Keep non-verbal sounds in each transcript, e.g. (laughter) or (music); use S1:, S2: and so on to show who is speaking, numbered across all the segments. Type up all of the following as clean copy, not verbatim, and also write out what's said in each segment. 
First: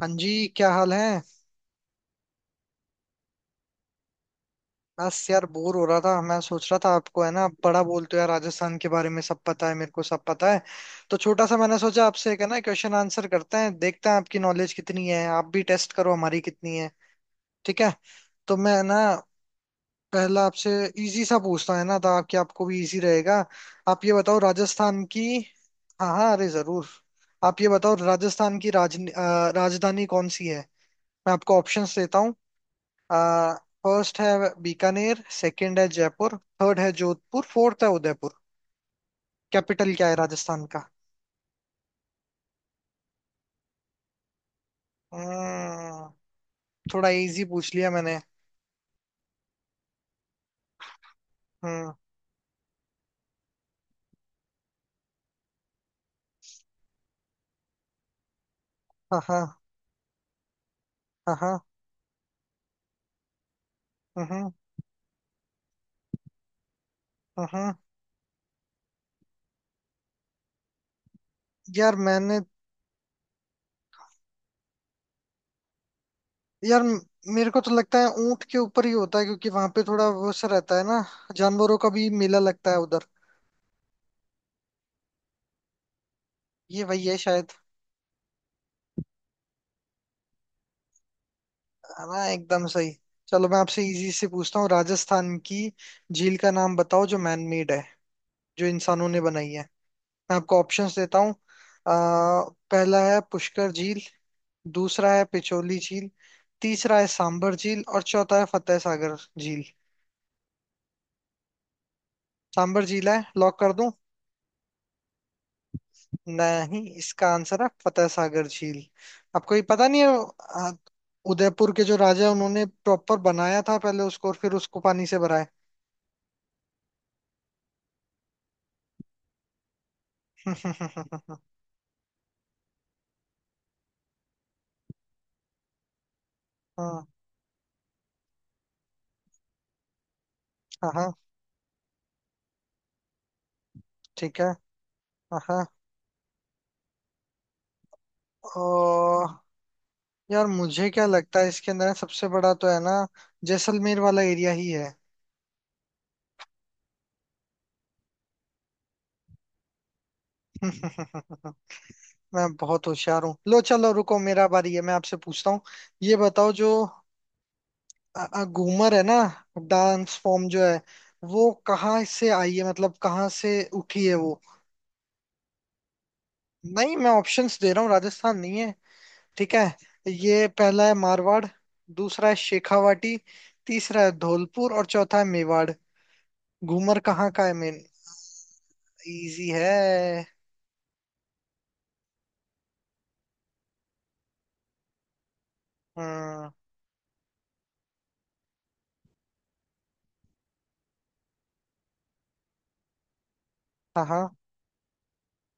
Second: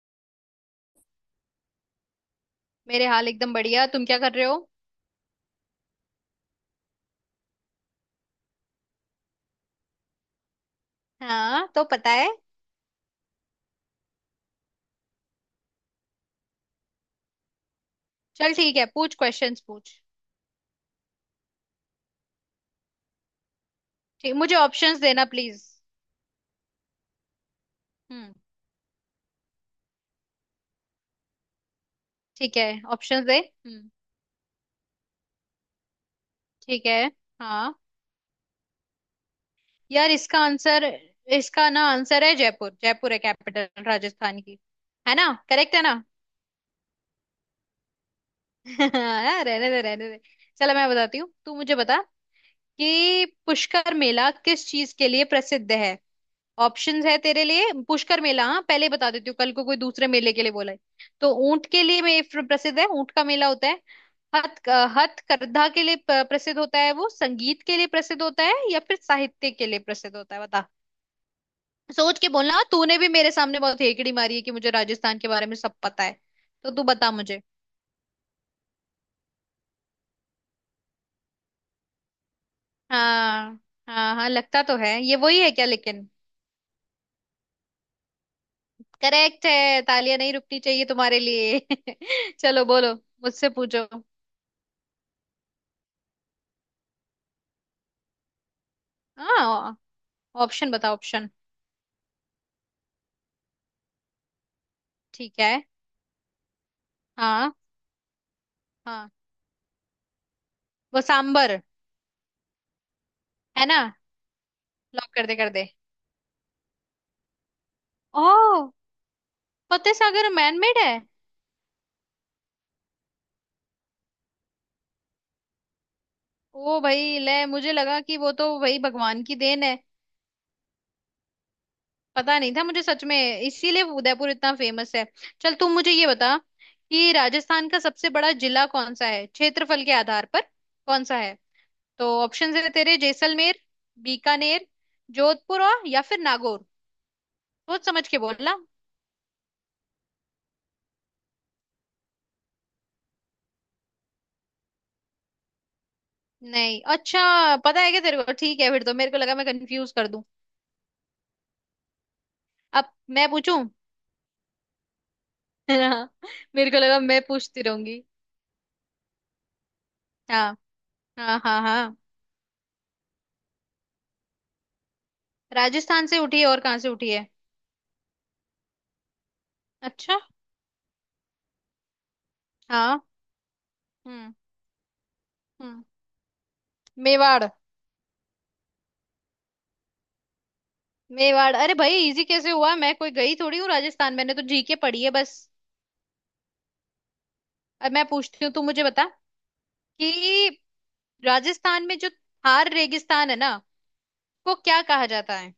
S1: हाँ जी, क्या हाल है।
S2: मेरे हाल एकदम बढ़िया। तुम क्या कर रहे हो?
S1: बस यार, बोर हो रहा था। मैं सोच रहा था आपको, है ना, आप बड़ा बोलते हो यार, राजस्थान के बारे में सब पता है, मेरे को सब पता है। तो छोटा सा
S2: हाँ,
S1: मैंने
S2: तो
S1: सोचा
S2: पता है।
S1: आपसे एक, है ना, क्वेश्चन आंसर करते हैं, देखते हैं आपकी नॉलेज कितनी है, आप भी टेस्ट करो हमारी कितनी है। ठीक है।
S2: चल
S1: तो मैं,
S2: ठीक
S1: है
S2: है,
S1: ना,
S2: पूछ, क्वेश्चंस पूछ।
S1: पहला आपसे इजी सा पूछता हूं, है ना, ताकि आपको भी इजी रहेगा। आप ये
S2: ठीक,
S1: बताओ
S2: मुझे ऑप्शंस
S1: राजस्थान की।
S2: देना प्लीज।
S1: हाँ हाँ, अरे जरूर। आप ये बताओ
S2: हम्म।
S1: राजस्थान की राजधानी कौन सी है। मैं आपको ऑप्शंस देता।
S2: ठीक है, ऑप्शंस दे।
S1: आ,
S2: हम्म,
S1: फर्स्ट है बीकानेर, सेकंड है जयपुर, थर्ड
S2: ठीक
S1: है
S2: है।
S1: जोधपुर,
S2: हाँ,
S1: फोर्थ है उदयपुर। कैपिटल क्या
S2: यार
S1: है
S2: इसका
S1: राजस्थान का।
S2: आंसर, इसका आंसर है जयपुर। जयपुर है कैपिटल राजस्थान की। है ना? करेक्ट है ना?
S1: हम्म। थोड़ा इजी पूछ लिया मैंने।
S2: (laughs) हाँ, रहने दे रहने दे। चलो मैं बताती हूँ, तू मुझे
S1: हम्म।
S2: बता कि पुष्कर मेला किस चीज के लिए प्रसिद्ध है। ऑप्शंस है तेरे लिए, पुष्कर मेला, हाँ, पहले ही बता
S1: हाँ
S2: देती हूँ,
S1: हाँ।
S2: कल को कोई दूसरे मेले के लिए बोला है। तो
S1: हाँ हाँ।
S2: ऊंट के लिए में प्रसिद्ध है, ऊंट का मेला होता है।
S1: हम्म,
S2: हथ हथकरघा के लिए प्रसिद्ध होता है, वो संगीत
S1: हम्म।
S2: के लिए प्रसिद्ध होता है, या फिर साहित्य के लिए प्रसिद्ध होता है, बता।
S1: यार
S2: सोच के
S1: मैंने।
S2: बोलना, तूने भी मेरे सामने बहुत हेकड़ी मारी है कि मुझे राजस्थान के बारे में सब पता है। तो
S1: यार,
S2: तू बता मुझे।
S1: मेरे को तो लगता है ऊंट के ऊपर ही होता है, क्योंकि वहां पे थोड़ा वो सा रहता है ना, जानवरों का भी मेला लगता है उधर।
S2: हाँ हाँ। हाँ, लगता तो है, ये वही है क्या लेकिन।
S1: ये वही है शायद।
S2: करेक्ट है, तालियां नहीं रुकनी चाहिए तुम्हारे लिए।
S1: है ना,
S2: (laughs) चलो
S1: एकदम सही।
S2: बोलो,
S1: चलो,
S2: मुझसे
S1: मैं आपसे
S2: पूछो।
S1: इजी से पूछता हूँ, राजस्थान की झील का नाम बताओ जो मैन मेड है, जो इंसानों ने बनाई है।
S2: हाँ,
S1: मैं आपको
S2: ऑप्शन बताओ,
S1: ऑप्शंस देता
S2: ऑप्शन।
S1: हूँ। पहला है पुष्कर झील, दूसरा है
S2: ठीक है।
S1: पिछोली झील, तीसरा है
S2: हाँ।
S1: सांबर झील और चौथा है फतेह
S2: हाँ,
S1: सागर झील।
S2: वो सांबर।
S1: सांबर झील है, लॉक
S2: है
S1: कर
S2: ना?
S1: दूं।
S2: लॉक कर दे, कर दे।
S1: नहीं, इसका आंसर है फतेह सागर
S2: ओह।
S1: झील। आपको ये पता
S2: फतेह
S1: नहीं है।
S2: सागर
S1: अ,
S2: मैनमेड है?
S1: उदयपुर के जो राजा हैं, उन्होंने प्रॉपर बनाया था पहले उसको और फिर उसको पानी से भरा है।
S2: ओ भाई ले, मुझे लगा कि वो तो भाई भगवान की देन है।
S1: (laughs) हाँ।
S2: पता नहीं था मुझे सच में। इसीलिए वो उदयपुर इतना फेमस है। चल तू मुझे ये बता कि राजस्थान का सबसे बड़ा जिला कौन सा है, क्षेत्रफल के आधार पर
S1: हाँ
S2: कौन
S1: हाँ,
S2: सा है। तो ऑप्शन है तेरे जैसलमेर,
S1: ठीक है।
S2: बीकानेर,
S1: हाँ
S2: जोधपुर,
S1: हाँ,
S2: और या फिर नागौर। सोच समझ के बोलना।
S1: और यार, मुझे क्या लगता है इसके अंदर सबसे बड़ा तो है ना, जैसलमेर वाला एरिया ही है।
S2: नहीं, अच्छा, पता है क्या तेरे को। ठीक है फिर, तो मेरे को लगा मैं कंफ्यूज कर दूं।
S1: (laughs) मैं बहुत
S2: अब
S1: होशियार
S2: मैं
S1: हूँ। लो,
S2: पूछूं।
S1: चलो,
S2: (laughs)
S1: रुको, मेरा बारी है, मैं आपसे पूछता हूँ।
S2: हाँ,
S1: ये बताओ जो
S2: मेरे को लगा मैं पूछती रहूंगी।
S1: घूमर है ना, डांस फॉर्म
S2: हाँ
S1: जो है,
S2: हाँ
S1: वो
S2: हाँ। हाँ,
S1: कहाँ से आई है, मतलब कहाँ से उठी है वो।
S2: राजस्थान से उठी है, और कहाँ से
S1: नहीं, मैं
S2: उठी है?
S1: ऑप्शंस दे रहा हूँ, राजस्थान नहीं है। ठीक है।
S2: अच्छा।
S1: ये, पहला है मारवाड़, दूसरा है
S2: हाँ।
S1: शेखावाटी, तीसरा है
S2: हम्म।
S1: धौलपुर और चौथा है मेवाड़।
S2: हम्म,
S1: घूमर कहाँ का
S2: मेवाड़।
S1: है मेन। इजी है।
S2: मेवाड़। अरे भाई इजी कैसे हुआ, मैं कोई गई थोड़ी हूँ राजस्थान, मैंने तो जीके पढ़ी है बस।
S1: हम्म।
S2: अब मैं पूछती हूँ, तू मुझे बता कि राजस्थान में जो थार रेगिस्तान है ना,
S1: हाँ हाँ।
S2: को क्या कहा जाता है।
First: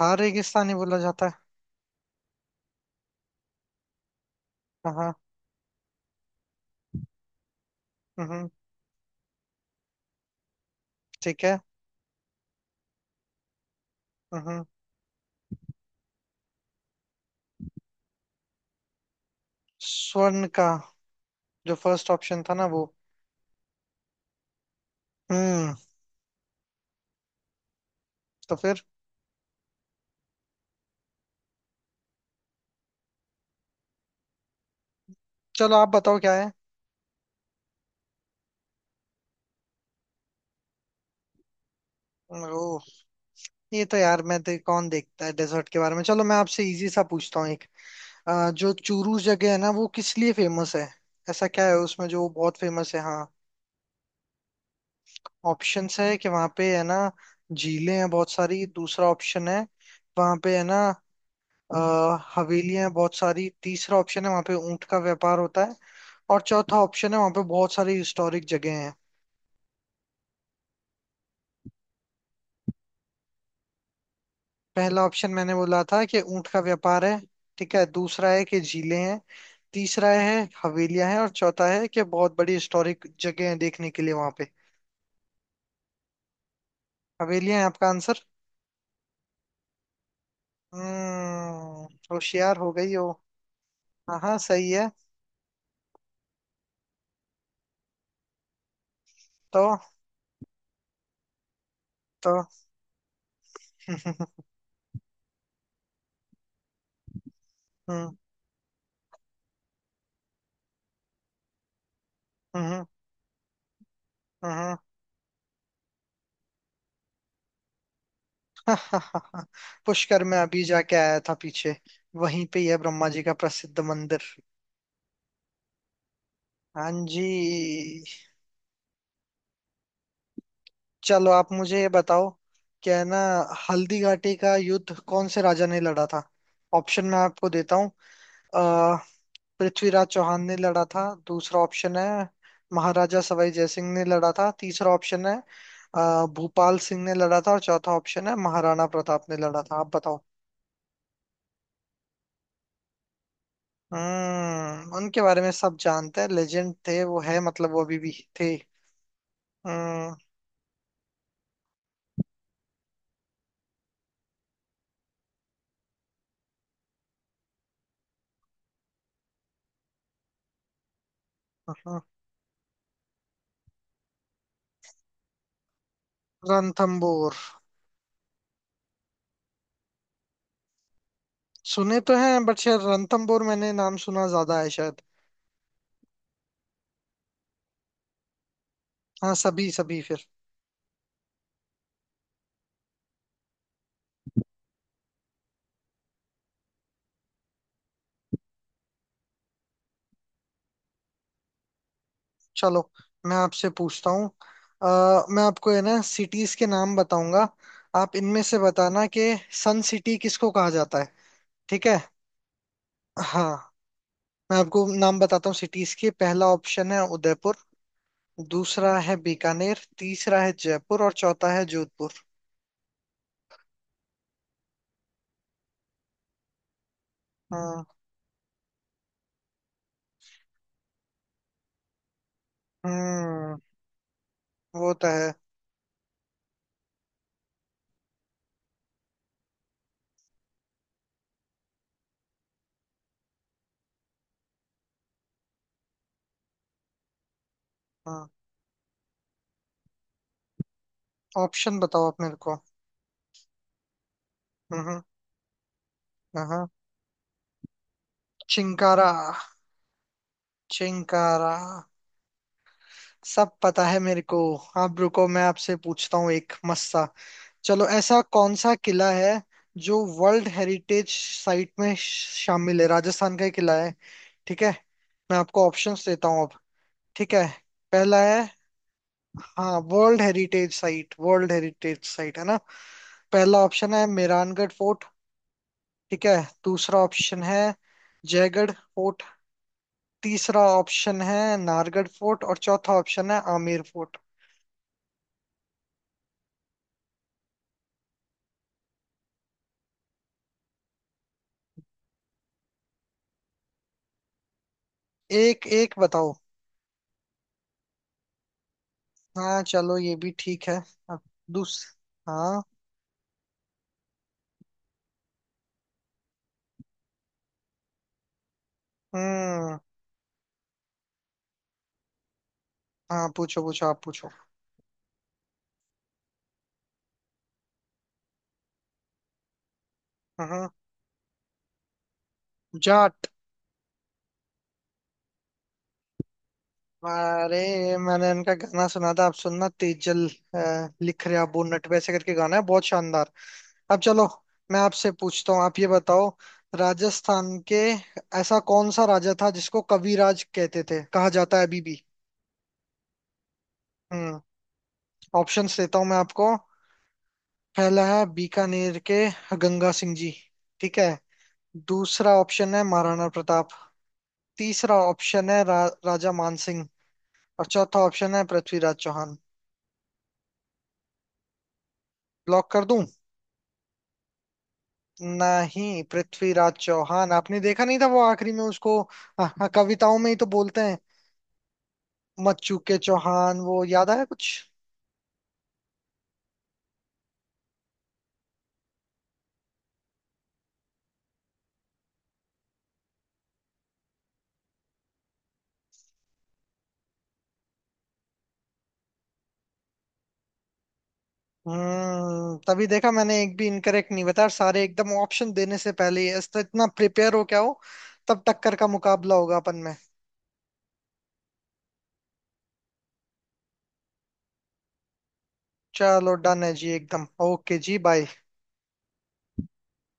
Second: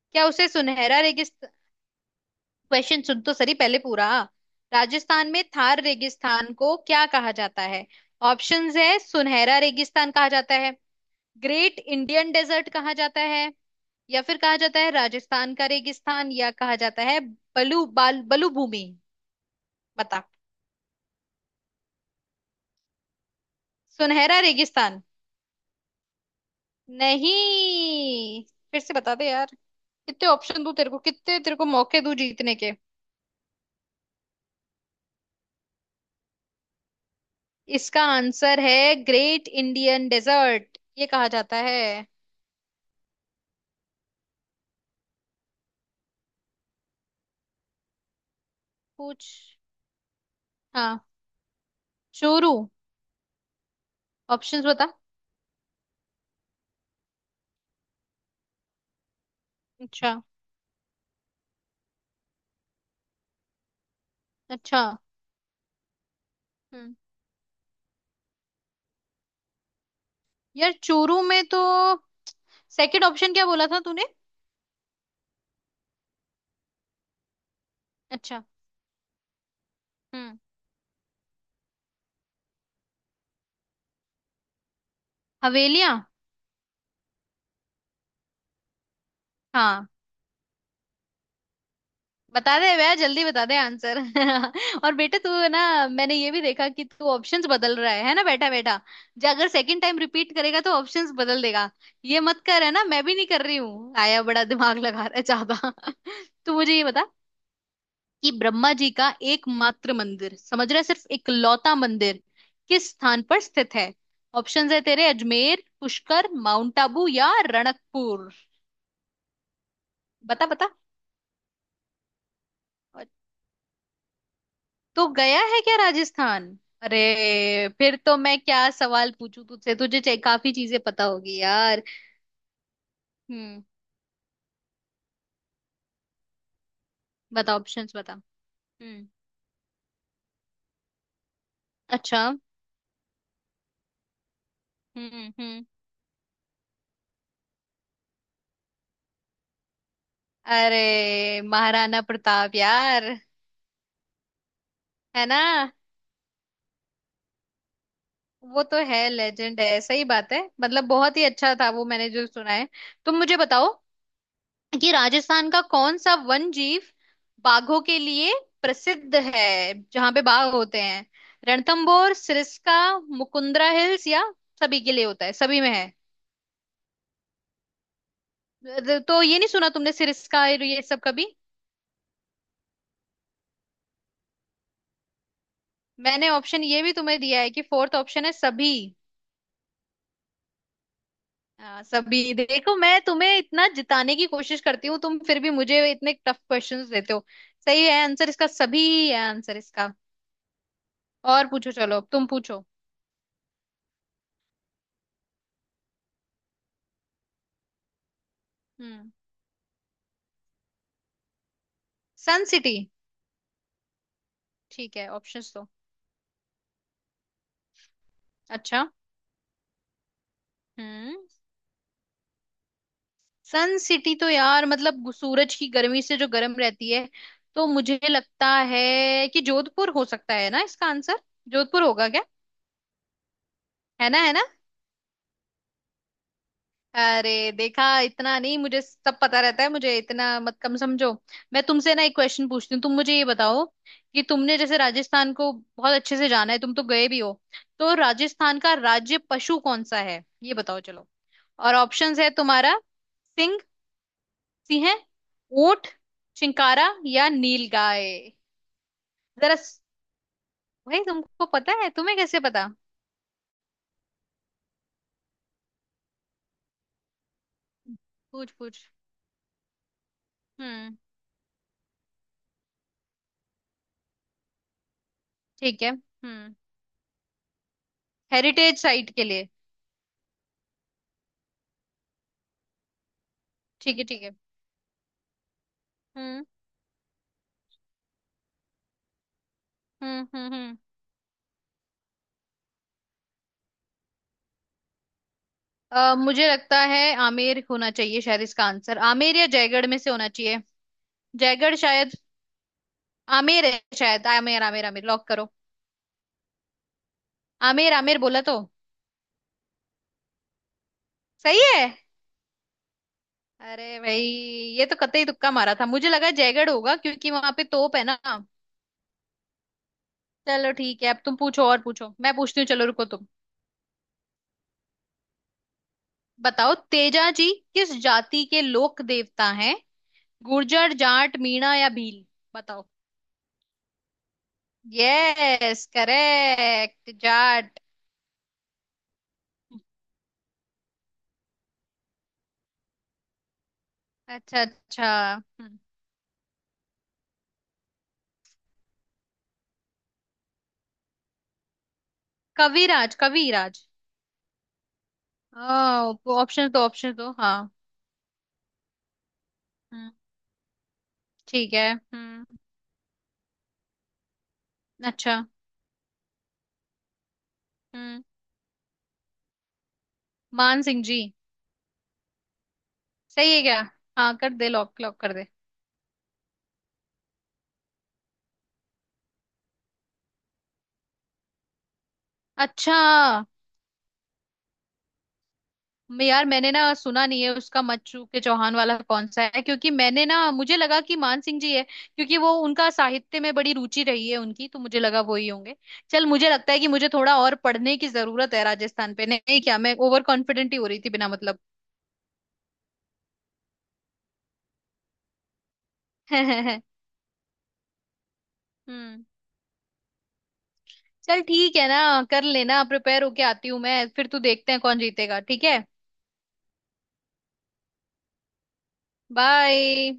S1: हाँ,
S2: क्या उसे
S1: रेगिस्तान ही बोला
S2: सुनहरा
S1: जाता है।
S2: रेगिस्तान? क्वेश्चन सुन तो सही पहले पूरा।
S1: हाँ हाँ।
S2: राजस्थान में थार रेगिस्तान को क्या कहा जाता है?
S1: हम्म,
S2: ऑप्शंस है, सुनहरा रेगिस्तान कहा जाता है,
S1: ठीक है।
S2: ग्रेट इंडियन डेजर्ट कहा जाता है, या फिर कहा
S1: हम्म।
S2: जाता है राजस्थान का रेगिस्तान, या कहा जाता है बलू भूमि, बता।
S1: स्वर्ण का। जो फर्स्ट ऑप्शन था ना वो।
S2: सुनहरा रेगिस्तान?
S1: हम्म।
S2: नहीं।
S1: तो
S2: फिर
S1: फिर।
S2: से बता दे यार, कितने ऑप्शन दूं तेरे को, कितने तेरे को मौके दूं जीतने के।
S1: चलो, आप बताओ क्या है।
S2: इसका आंसर है ग्रेट इंडियन डेजर्ट, ये कहा जाता है।
S1: ओ। ये तो यार, मैं तो कौन देखता है डेजर्ट के बारे में। चलो, मैं आपसे इजी सा पूछता हूँ एक। जो चूरू
S2: पूछ।
S1: जगह है ना, वो किस लिए फेमस है।
S2: हाँ,
S1: ऐसा क्या है उसमें जो
S2: चोरू।
S1: बहुत फेमस है, हाँ।
S2: ऑप्शंस बता।
S1: ऑप्शंस है कि वहाँ पे है ना, झीलें हैं बहुत सारी। दूसरा ऑप्शन है,
S2: अच्छा।
S1: वहाँ पे है ना, अ, हवेलियां हैं बहुत सारी। तीसरा ऑप्शन है, वहाँ पे
S2: अच्छा।
S1: ऊंट का व्यापार होता है। और चौथा
S2: हम्म,
S1: ऑप्शन है, वहाँ पे बहुत सारी हिस्टोरिक जगह।
S2: यार चोरू में तो, सेकंड ऑप्शन क्या बोला था तूने?
S1: पहला ऑप्शन मैंने बोला था कि ऊंट का व्यापार है। ठीक है, दूसरा
S2: अच्छा।
S1: है कि झीलें हैं, तीसरा
S2: हम्म,
S1: है हवेलियां हैं और चौथा है कि बहुत बड़ी हिस्टोरिक जगह है देखने के लिए वहां पे।
S2: हवेलियां।
S1: हवेलियां हैं आपका आंसर।
S2: हाँ।
S1: हम्म। होशियार
S2: बता दे
S1: हो गई
S2: भैया,
S1: हो।
S2: जल्दी बता दे आंसर।
S1: हाँ हाँ, सही
S2: (laughs)
S1: है।
S2: और बेटा, तू है ना, मैंने ये भी देखा कि तू ऑप्शंस बदल रहा है ना बेटा बेटा, जो अगर
S1: तो
S2: सेकंड टाइम रिपीट करेगा तो ऑप्शंस बदल देगा। ये
S1: तो
S2: मत कर, है ना, मैं भी नहीं कर रही
S1: (laughs)
S2: हूँ, आया
S1: हम्म
S2: बड़ा दिमाग लगा रहा है ज्यादा। (laughs) तू मुझे ये बता कि ब्रह्मा जी का एकमात्र मंदिर, समझ रहे, सिर्फ इकलौता मंदिर
S1: हम्म
S2: किस स्थान पर स्थित है। ऑप्शंस
S1: हम्म।
S2: है तेरे, अजमेर, पुष्कर, माउंट आबू, या रणकपुर।
S1: (laughs) पुष्कर में
S2: बता
S1: अभी
S2: बता।
S1: जाके आया था पीछे, वहीं पे ही है ब्रह्मा जी का प्रसिद्ध मंदिर।
S2: तो गया है क्या राजस्थान?
S1: हाँ
S2: अरे,
S1: जी।
S2: फिर तो मैं क्या सवाल पूछूं तुझसे, तुझे काफी चीजें पता
S1: चलो
S2: होगी
S1: आप मुझे
S2: यार।
S1: ये बताओ, क्या है ना,
S2: हम्म।
S1: हल्दी घाटी का युद्ध कौन से राजा ने लड़ा था। ऑप्शन मैं आपको
S2: बता,
S1: देता हूँ।
S2: ऑप्शंस बता।
S1: अ,
S2: हम्म।
S1: पृथ्वीराज चौहान ने लड़ा था, दूसरा ऑप्शन
S2: अच्छा।
S1: है महाराजा सवाई जय सिंह ने लड़ा था, तीसरा ऑप्शन है
S2: हम्म।
S1: भूपाल सिंह ने लड़ा था और चौथा ऑप्शन है महाराणा प्रताप ने लड़ा था। आप बताओ।
S2: अरे महाराणा प्रताप यार,
S1: हम्म, उनके
S2: है
S1: बारे
S2: ना,
S1: में सब जानते हैं, लेजेंड थे वो। है, मतलब वो अभी भी थे।
S2: वो तो है, लेजेंड है, सही
S1: हम्म।
S2: बात है, मतलब बहुत ही अच्छा था वो, मैंने जो सुना है। तुम मुझे बताओ कि राजस्थान का कौन सा वन जीव बाघों के लिए प्रसिद्ध है, जहां पे बाघ होते हैं।
S1: हम्म।
S2: रणथंभौर, सिरस्का, मुकुंदरा हिल्स, या सभी के लिए होता है, सभी में
S1: रणथंबोर।
S2: है तो। ये नहीं सुना तुमने, सिरस्का और ये सब कभी?
S1: सुने तो हैं बट शायद रणथंबोर मैंने नाम सुना ज्यादा है शायद।
S2: मैंने ऑप्शन ये भी तुम्हें दिया है कि फोर्थ ऑप्शन है सभी।
S1: हाँ, सभी सभी फिर।
S2: हाँ, सभी। देखो मैं तुम्हें इतना जिताने की कोशिश करती हूँ, तुम फिर भी मुझे इतने टफ क्वेश्चंस देते हो। सही है, आंसर इसका सभी है, आंसर इसका। और पूछो, चलो अब तुम पूछो।
S1: चलो, मैं आपसे पूछता हूँ। मैं आपको, है ना, सिटीज के नाम बताऊंगा। आप इनमें से बताना
S2: हम्म।
S1: कि सन सिटी किसको कहा जाता है। ठीक है।
S2: सन सिटी?
S1: हाँ। मैं आपको
S2: ठीक है,
S1: नाम बताता
S2: ऑप्शंस
S1: हूँ
S2: दो।
S1: सिटीज के। पहला ऑप्शन है उदयपुर,
S2: अच्छा।
S1: दूसरा है बीकानेर, तीसरा है जयपुर और
S2: हम्म।
S1: चौथा है जोधपुर।
S2: सन सिटी तो यार मतलब सूरज की गर्मी से जो गर्म रहती है, तो
S1: हाँ।
S2: मुझे लगता है कि जोधपुर हो सकता है ना इसका आंसर। जोधपुर होगा क्या?
S1: हम्म।
S2: है ना? है ना?
S1: वो तो है।
S2: अरे देखा, इतना नहीं मुझे, सब पता रहता है मुझे, इतना मत कम समझो। मैं तुमसे ना एक क्वेश्चन पूछती हूँ, तुम मुझे ये बताओ कि तुमने जैसे राजस्थान को बहुत अच्छे से जाना है, तुम तो गए भी हो, तो
S1: हाँ,
S2: राजस्थान का राज्य पशु कौन सा है, ये बताओ चलो। और
S1: ऑप्शन बताओ
S2: ऑप्शंस
S1: आप
S2: है
S1: मेरे को।
S2: तुम्हारा, सिंह, सिंह,
S1: हम्म।
S2: ऊंट,
S1: हाँ हाँ।
S2: चिंकारा, या नील गाय।
S1: चिंकारा।
S2: जरा भाई तुमको
S1: चिंकारा।
S2: पता है? तुम्हें कैसे पता?
S1: सब पता है मेरे को। आप रुको, मैं आपसे पूछता हूँ एक मस्त सा। चलो, ऐसा
S2: पूछ
S1: कौन सा
S2: पूछ।
S1: किला है जो वर्ल्ड
S2: हम्म,
S1: हेरिटेज साइट में शामिल है, राजस्थान का ही किला है। ठीक है। मैं आपको
S2: ठीक है।
S1: ऑप्शंस देता हूँ
S2: हम्म।
S1: अब। ठीक है। पहला है।
S2: हेरिटेज साइट के लिए?
S1: हाँ, world heritage site, world heritage site है ना। पहला ऑप्शन
S2: ठीक है,
S1: है
S2: ठीक है।
S1: मेहरानगढ़ फोर्ट। ठीक है।
S2: हम्म
S1: दूसरा ऑप्शन है जयगढ़ फोर्ट।
S2: हम्म हम्म
S1: तीसरा
S2: हम्म।
S1: ऑप्शन है नाहरगढ़ फोर्ट और चौथा ऑप्शन है आमेर फोर्ट।
S2: अ, मुझे लगता है आमेर होना चाहिए शायद इसका आंसर, आमेर या जयगढ़ में से होना चाहिए। जयगढ़ शायद। आमेर है शायद, आमेर आमेर आमेर, लॉक करो।
S1: एक एक बताओ।
S2: आमेर आमेर बोला तो।
S1: हाँ चलो, ये भी ठीक है। अब।
S2: सही
S1: दूस
S2: है।
S1: हाँ।
S2: अरे भाई, ये तो कतई तुक्का मारा था, मुझे लगा जयगढ़ होगा क्योंकि वहां पे तोप है ना।
S1: हम्म।
S2: चलो ठीक है, अब तुम पूछो और पूछो, मैं पूछती हूँ, चलो रुको तुम।
S1: हाँ, पूछो पूछो, आप पूछो।
S2: बताओ तेजा जी किस जाति के लोक देवता हैं?
S1: हाँ।
S2: गुर्जर, जाट, मीणा, या भील, बताओ।
S1: जाट।
S2: यस, करेक्ट,
S1: अरे,
S2: जाट।
S1: मैंने इनका गाना सुना था, आप सुनना तेजल। लिख रहे अबू नट वैसे करके गाना है, बहुत शानदार। अब चलो,
S2: अच्छा
S1: मैं
S2: अच्छा।
S1: आपसे पूछता हूँ, आप
S2: हम्म,
S1: ये बताओ राजस्थान के, ऐसा कौन सा राजा था जिसको कविराज कहते थे, कहा जाता है अभी भी।
S2: कविराज? कविराज?
S1: हम्म। ऑप्शंस देता हूँ मैं आपको।
S2: ऑप्शन तो, ऑप्शन तो हाँ।
S1: पहला है बीकानेर के गंगा
S2: हम्म,
S1: सिंह जी। ठीक है।
S2: ठीक है।
S1: दूसरा
S2: हम्म।
S1: ऑप्शन है महाराणा प्रताप। तीसरा
S2: अच्छा।
S1: ऑप्शन है राजा मानसिंह और चौथा
S2: हम्म,
S1: ऑप्शन है पृथ्वीराज चौहान।
S2: मान सिंह जी।
S1: ब्लॉक कर दूं।
S2: सही है क्या? हाँ, कर दे, लॉक लॉक कर दे।
S1: नहीं, पृथ्वीराज चौहान आपने देखा नहीं था वो आखिरी में उसको, हाँ, हाँ, कविताओं में ही तो बोलते हैं। मत
S2: अच्छा।
S1: चूके चौहान, वो याद आया कुछ।
S2: मैं यार, मैंने ना सुना नहीं है उसका, मच्छू के चौहान वाला कौन सा है, क्योंकि मैंने ना, मुझे लगा कि मान सिंह जी है, क्योंकि वो उनका साहित्य में बड़ी रुचि रही है उनकी, तो मुझे लगा वो ही होंगे। चल, मुझे लगता है कि मुझे थोड़ा और पढ़ने की जरूरत है राजस्थान पे, नहीं क्या? मैं ओवर कॉन्फिडेंट ही हो रही थी बिना मतलब।
S1: हम्म, तभी देखा मैंने, एक भी इनकरेक्ट नहीं बताया और सारे एकदम ऑप्शन देने से पहले ही, इस तरह
S2: (laughs)
S1: इतना प्रिपेयर हो क्या हो। तब टक्कर का
S2: हम्म,
S1: मुकाबला होगा अपन में।
S2: चल ठीक है ना, कर लेना, प्रिपेयर होके आती हूँ मैं फिर, तू देखते हैं कौन जीतेगा, ठीक है।
S1: चलो, डन है जी, एकदम ओके, जी बाय।
S2: बाय।